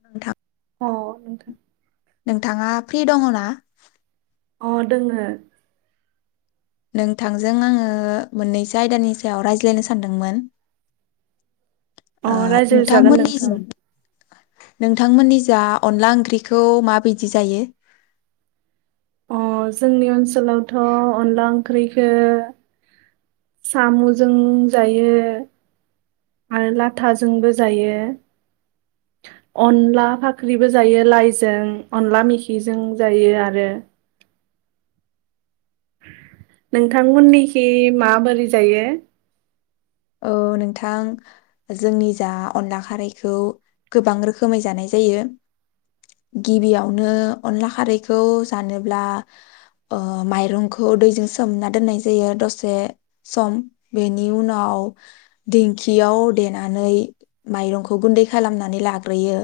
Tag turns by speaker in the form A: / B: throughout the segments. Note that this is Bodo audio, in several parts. A: नोंथां
B: औ नोंथां
A: नोंथाङा फ्रि दङ ना
B: अ दोङो
A: नोंथांजों आङो मोननैसो आयदानि सायाव रायज्लायनो सानदोंमोन
B: अ
A: ओ
B: रायज्लाय जागोन
A: नोंथांमोननि
B: नोंथां
A: जो नोंथांमोननि जा अनला ओंख्रिखौ माबायदि जायो
B: अ जोंनि ओनसोलावथ' अनला ओंख्रिखो साम'जों जायो आरो लाथाजोंबो जायो अनला फाख्रिबो जायो लाइजों अनला मेखिजों जायो आरो नोंथांमोननिखि माबोरै जायो
A: औ नोंथां जोंनि जा अनला खारैखौ गोबां रोखोमै जानाय जायो गिबियावनो अनला खारैखौ जानोब्ला माइरंखौ दैजों सोमना दोननाय जायो दसे सम बेनि उनाव दिंखियाव देनानै माइरंखौ गुन्दै खालामनानै लाग्रोयो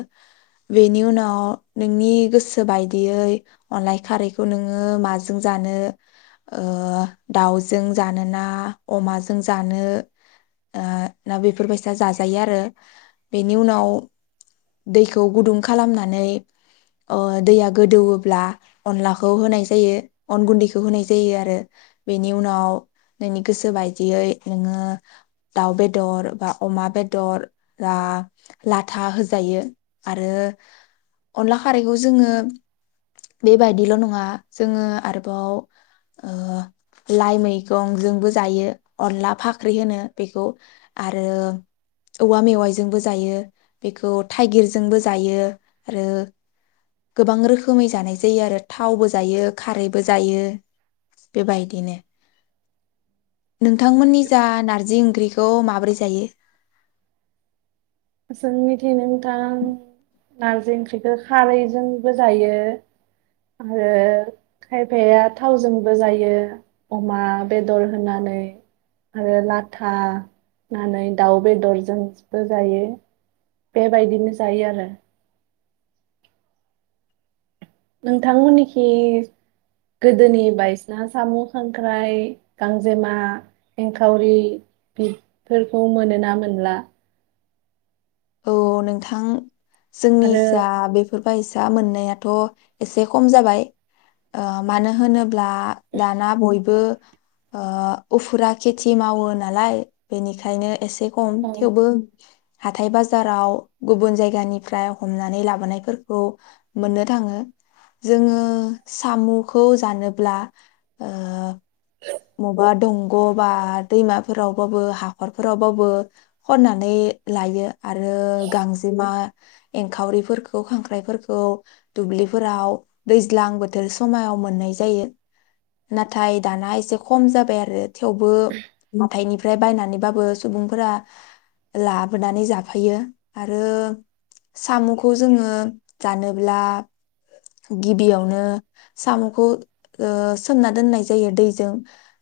A: बेनि उनाव नोंनि गोसो बायदियै अनलाय खारैखौ नोङो माजों जानो दाउजों जानोोना अमाजों जानो दा बेफोरबायसा जाजायो आरो बेनि उनाव दैखौ गुदुं खालामनानै दैया गोदौब्ला अनलाखौ होनाय जायो अन गुन्दैखौ होनाय जायो आरो बेनि उनाव नोंनि गोसो बायदियै नोङो दाउ बेदर बा अमा बेदर बा लाथा होजायो आरो अनला खारैखौ जोङो बेबायदिल' नङा जोङो आरोबाव लाइ मैगं जोंबो जायो अनला फा ख्रि होनो बेखौ आरो औवा मेवाइजोंबो जायो बेखौ थाइगिरजोंबो जायो आरो गोबां रोखोमै जानाय जायो आरो थावबो जायो खारैबो जायो बेबायदिनो नोंथांमोननि जा नारजि ओंख्रिखौ माबोरै जायो
B: जों मिथिनो नोंथां नारजि ओंख्रिखौ खारैजोंबो जायो आरो खायफाया थावजोंबो जायो अमा बेदर होनानै आरो लाथा होनानै दाउ बेदरजोंबो जायो बेबायदिनो जायो आरो नोंथांमोननिखि गोदोनि बायसाना साम' खांख्राइ गांजेमा एंखावरि बेफोरखौ मोनोना मोनला
A: औ नोंथां जोंनि
B: आरो
A: जा बेफोरबायसा फिसा मोननायाथ' एसे खम जाबाय मानो होनोब्ला दाना बयबो उफुरा खेथि मावो नालाय बेनिखायनो एसे खम
B: औ
A: थेवबो हाथायबा बाजाराव गुबुन जायगानिनिफ्राय हमनानै लाबोनायफोरखौ मोननो थाङो जोङो साम'खौ जानोब्ला मबबा दंग' बा दैमाफोरावबाबो हाखरफोरावबाबो खननानै लायो आरो गांजेमा एंखावरिफोरखौ खांख्राइफोरखौ दुब्लिफोराव दैज्लां बोथोर समायाव मोननाय जायो नाथाय दाना एसे खम जाबाय आरो थेवबो माथायनि फाय बायनानैबाबो सुबुंफोरा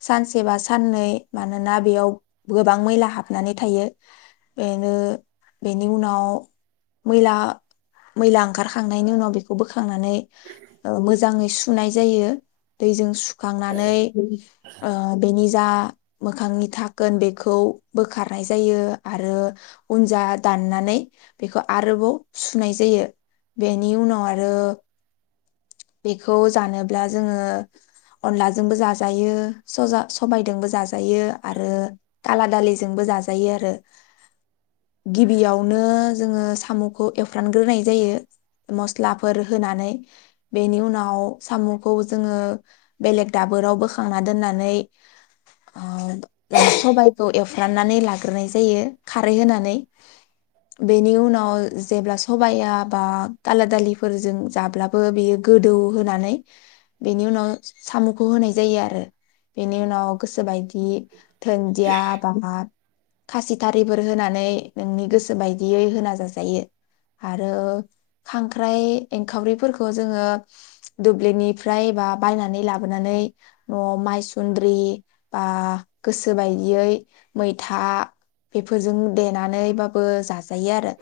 A: सानसे बा साननै मानोना बेयाव गोबां मैला हाबनानै थायो बेनो बेनि उनाव मैला मैला ओंखारखांनायनि उनाव बेखौ बोखांनानै मोजाङै सुनाय जायो दैजों खांनानै बेनि जा मोखांनि थाखोन बेखौ बोखारनाय जायो आरो उन जा दाननानै बेखौ आरोबाव सुनाय जायो बेनि उनाव आरो बेखौ जानोब्ला जोङो अनलाजोंबो जाजायोजा सबायजोंबो जाजायो आरो काला दालिजोंबो जाजायो आरो गिबियावनो जोङो साम'खौ एवफ्रानग्रोनाय जायो मस्लाफोर होनानै बेनि उनाव साम'खौ जोङो बेलेग दाबोराव बोखांना दोननानै सबायाइखौ एवफ्राननानै लाग्रोनाय जायो खारै होनानै बेनि उनाव जेब्ला सब बा दाला दालिफोरजों जाब्लाबो बेयो गोदौ होनानै बेनि उनाव साम'खौ होनाय जायो आरो बेनि उनाव गोसोबायदि बि धोनदिया बामा खासिथारिफोर होनानै नोंनि गोसो बायदियै होना जाजायो आरो खांख्राइ एंखावरिफोरखौ जोङो दुब्लिनिफ्राय बा बायनानै लाबोनानै न'आव मायसुन्द्रि बा गोसो बायदियै मैथा बेफोरजों देनानैबाबो जाजायो आरो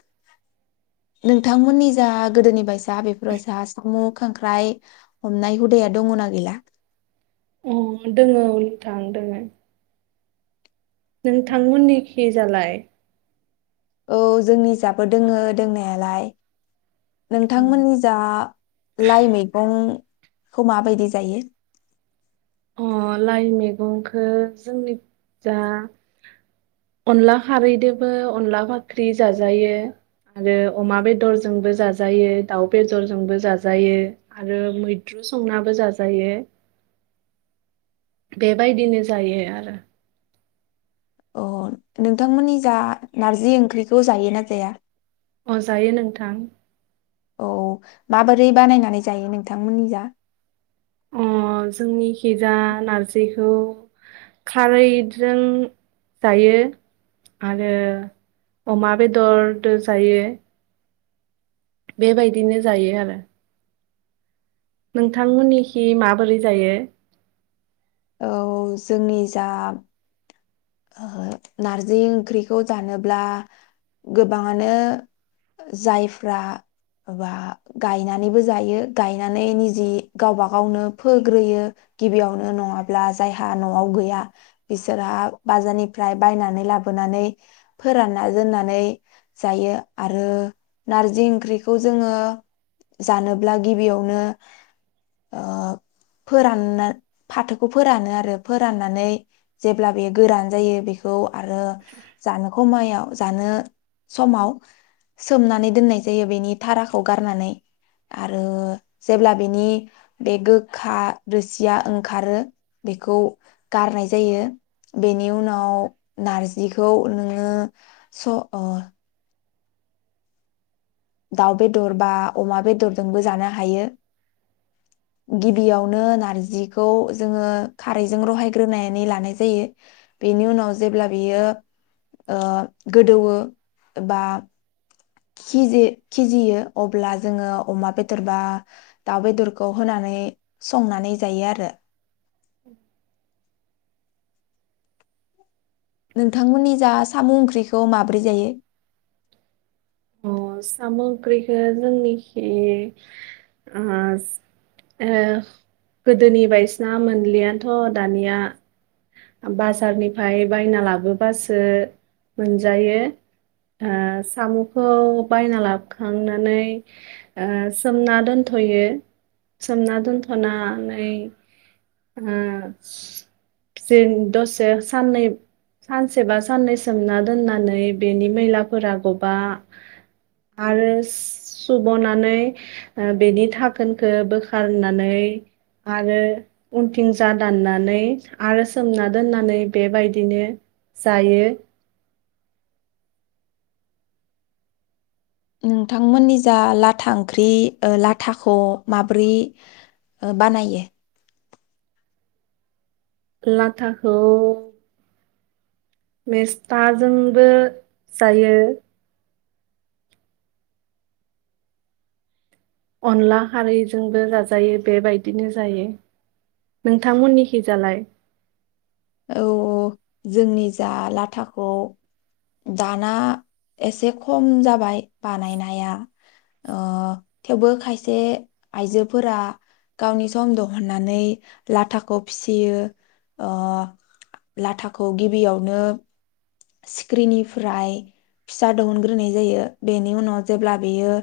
A: नोंथांमोननि जा गोदोनि बायसा बेफोरबायसा सिमु खांख्राय हमनाय हुदाया दङना गैला
B: अ दोङो औ नोंथां दोङो नोंथांमोननिखि जालाय
A: औ जोंनि जाबो दोङो दोंनायालाय नोंथांमोननि जा लाइ मैगं खौ माबायदि जायो
B: अ लाइ मैगंखो जोंनिखि जा अनला खारैदोबो अनला फाख्रि जाजायो आरो अमा बेदरजोंबो जाजायो दाउ बेदरजोंबो जाजायो आरो मैद्रु संनाबो जाजायो बेबायदिनो जायो आरो
A: अ नोंथांमोननि जा नारजि ओंख्रिखौ जायो ना जाया
B: अजायो नोंथां
A: औ माबोरै बानायनानै जायो नोंथांमोननि जा
B: अ जोंनिखिजा नारजिखौ खारैजों जायो आरो अमा बेदरदो जायो बेबायदिनो जायो आरो नोंथांमोननिखि माबोरै जायो
A: औ जोंनि जा नारजि ओंख्रिखौ जानोब्ला गोबाङानो जायफ्रा गायनानैबो जायो गायनानै निजि गावबा गावनो फोग्रोयो गिबियावनो नङाब्ला जायहा न'आव गैया बिसोरहा बाजारनिफ्राय बायनानै लाबोनानै फोरानना दोननानै जायो आरो नारजि ओंख्रिखौ जोङो जानोब्ला गिबियावनो ओ फोरानना फाथोखौ फोरानो आरो फोराननानै जेब्ला बे गोरान जायो बेखौ आरो जानो खमायाव जानो समाव सोमनानै दोननाय जायो बेनि थाराखौ गारनानै आरो जेब्ला बेनि बे गोखा रोसिया ओंखारो बेखौ गारनाय जायो बेनि उनाव नारजिखौ नोङो स ओ दाउ बेदर बा अमा बेदरजोंबो जानो हायो गिबियावनो नारजिखौ जोङो खारैजों रहायग्रोनानै लानाय जायो बेनि उनाव जेब्ला बियो गोदौ बा खिजे- खिजियो अब्ला जोङो अमा बेदर बा दाउ बेदरखौ होनानै संनानै जायो आरो
B: उ
A: नोंथांमोननि जा सामु ओंख्रिखौ माब्रै जायो?
B: सामु ओंख्रिखो जोंनिखि ओ ओ गोदोनि बायदिसिना मोनलियाथ' दानिया बाजारनिफ्राय बायना लाबोबासो मोनजायो ओ सामुखौ बायना लाबोखांनानै ओ सोमना दोनथ'यो सोमना दोनथ'नानै आ जे दसे साननै सानसेबा साननै सोमना दोननानै बेनि मैलाफोरा गबा आरो सुब'नानै बेनि थाखोनखौ बोखारनानै आरो उनथिं जा दाननानै आरो सोमना दोननानै बेबायदिनो जायो।
A: नोंथांमोननि जा लाथा ओंख्रि लाथाखौ माब्रै बानायो?
B: लाथाखौ मेस्थाजोंबो जायो। अनला खारैजोंबो जा जायो बेबायदिनो जायो नोंथांमोननिखि जालाय
A: औ जोंनि जा लाथाखौ दाना एसे खम जाबाय बानायनाया ओ थेवबो खायसे आइजोफोरा गावनि सम दिहुननानै लाथाखौ फिसियो अ। लाथाखौ गिबियावनो सिख्रिनिफ्राय फिसा दिहुनग्रोनाय जायो बेनि उनाव जेब्ला बेयो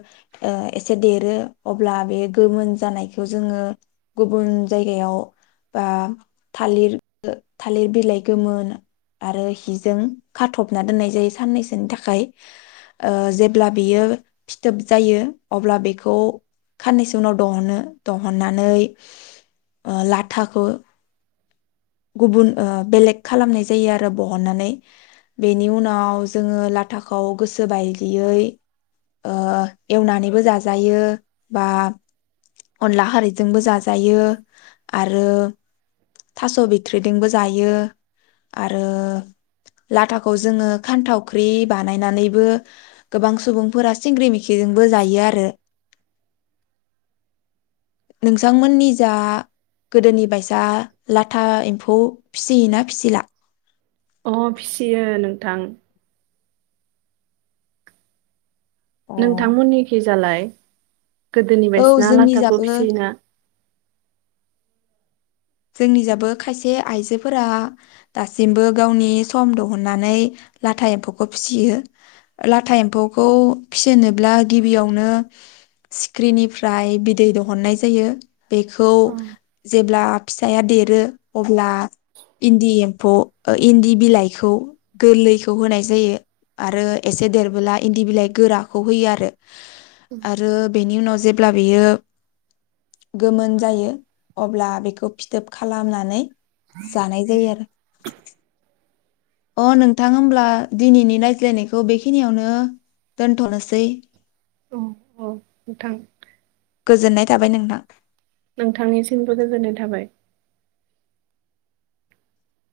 A: एसे देरो अब्ला बे गोमोन जानायखौ जोङो गुबुन जायगायाव बा थालिर थालिर बिलाइ गोमोन आरो हिजों खाथबना दोननाय जायो साननैसोनि थाखाय ओ जेब्ला बियो फिथोब जायो अब्ला बेखौ साननैसो उनाव दिहनो दिहननानै लाथाखौ गुबुन बेलेग खालामनाय जायो आरो बहननानै बेनि उनाव जोङो लाथाखौ गोसो ओ बायदियै एवनानैबो जाजायो बा अनला खारैजोंबो जाजायो आरो थास' बिथ्रिजोंबो जायो आरो लाथाखौ जोङो खानथावख्रि बानायनानैबो गोबां सुबुंफोरा सिंग्रि मिखिजोंबो जायो आरो नोंथांमोननि जा गोदोनि बायसा लाथा एम्फौ फिसियो ना फिसिला
B: अ फिसियो नोंथां
A: औ
B: नोंथांमोननि के जालाय गोदोनि बायदिना
A: जोंनि
B: लाथाखौ
A: जाबो
B: फिसोयोना
A: जोंनि जाबो खायसे आइजोफोरा दासिमबो गावनि सम दिहुननानै लाथा एम्फौखौ फिसियो लाथा एम्फौखौ फिसिनोब्ला गिबियावनो सिख्रिनिफ्राय बिदै दिहुननाय जायो बेखौ
B: औ
A: जेब्ला फिसाया देरो अब्ला इन्दि एम्फौ इन्दि बिलाइखौ गोरलैखौ होनाय जायो आरो एसे देरबोला इन्दि बिलाइ गोराखौ होयो आरो आरो बेनि उनाव जेब्ला बेयो गोमोन जायो अब्ला बेखौ फिथोब खालामनानै जानाय जायो आरो अ नोंथां होमब्ला दिनैनि रायज्लायनायखौ बेखिनियावनो दोनथ'नोसै
B: गोथां
A: गोजोननाय थाबाय नोंथां
B: नोंथांनिसिमबो गोजोननाय थाबाय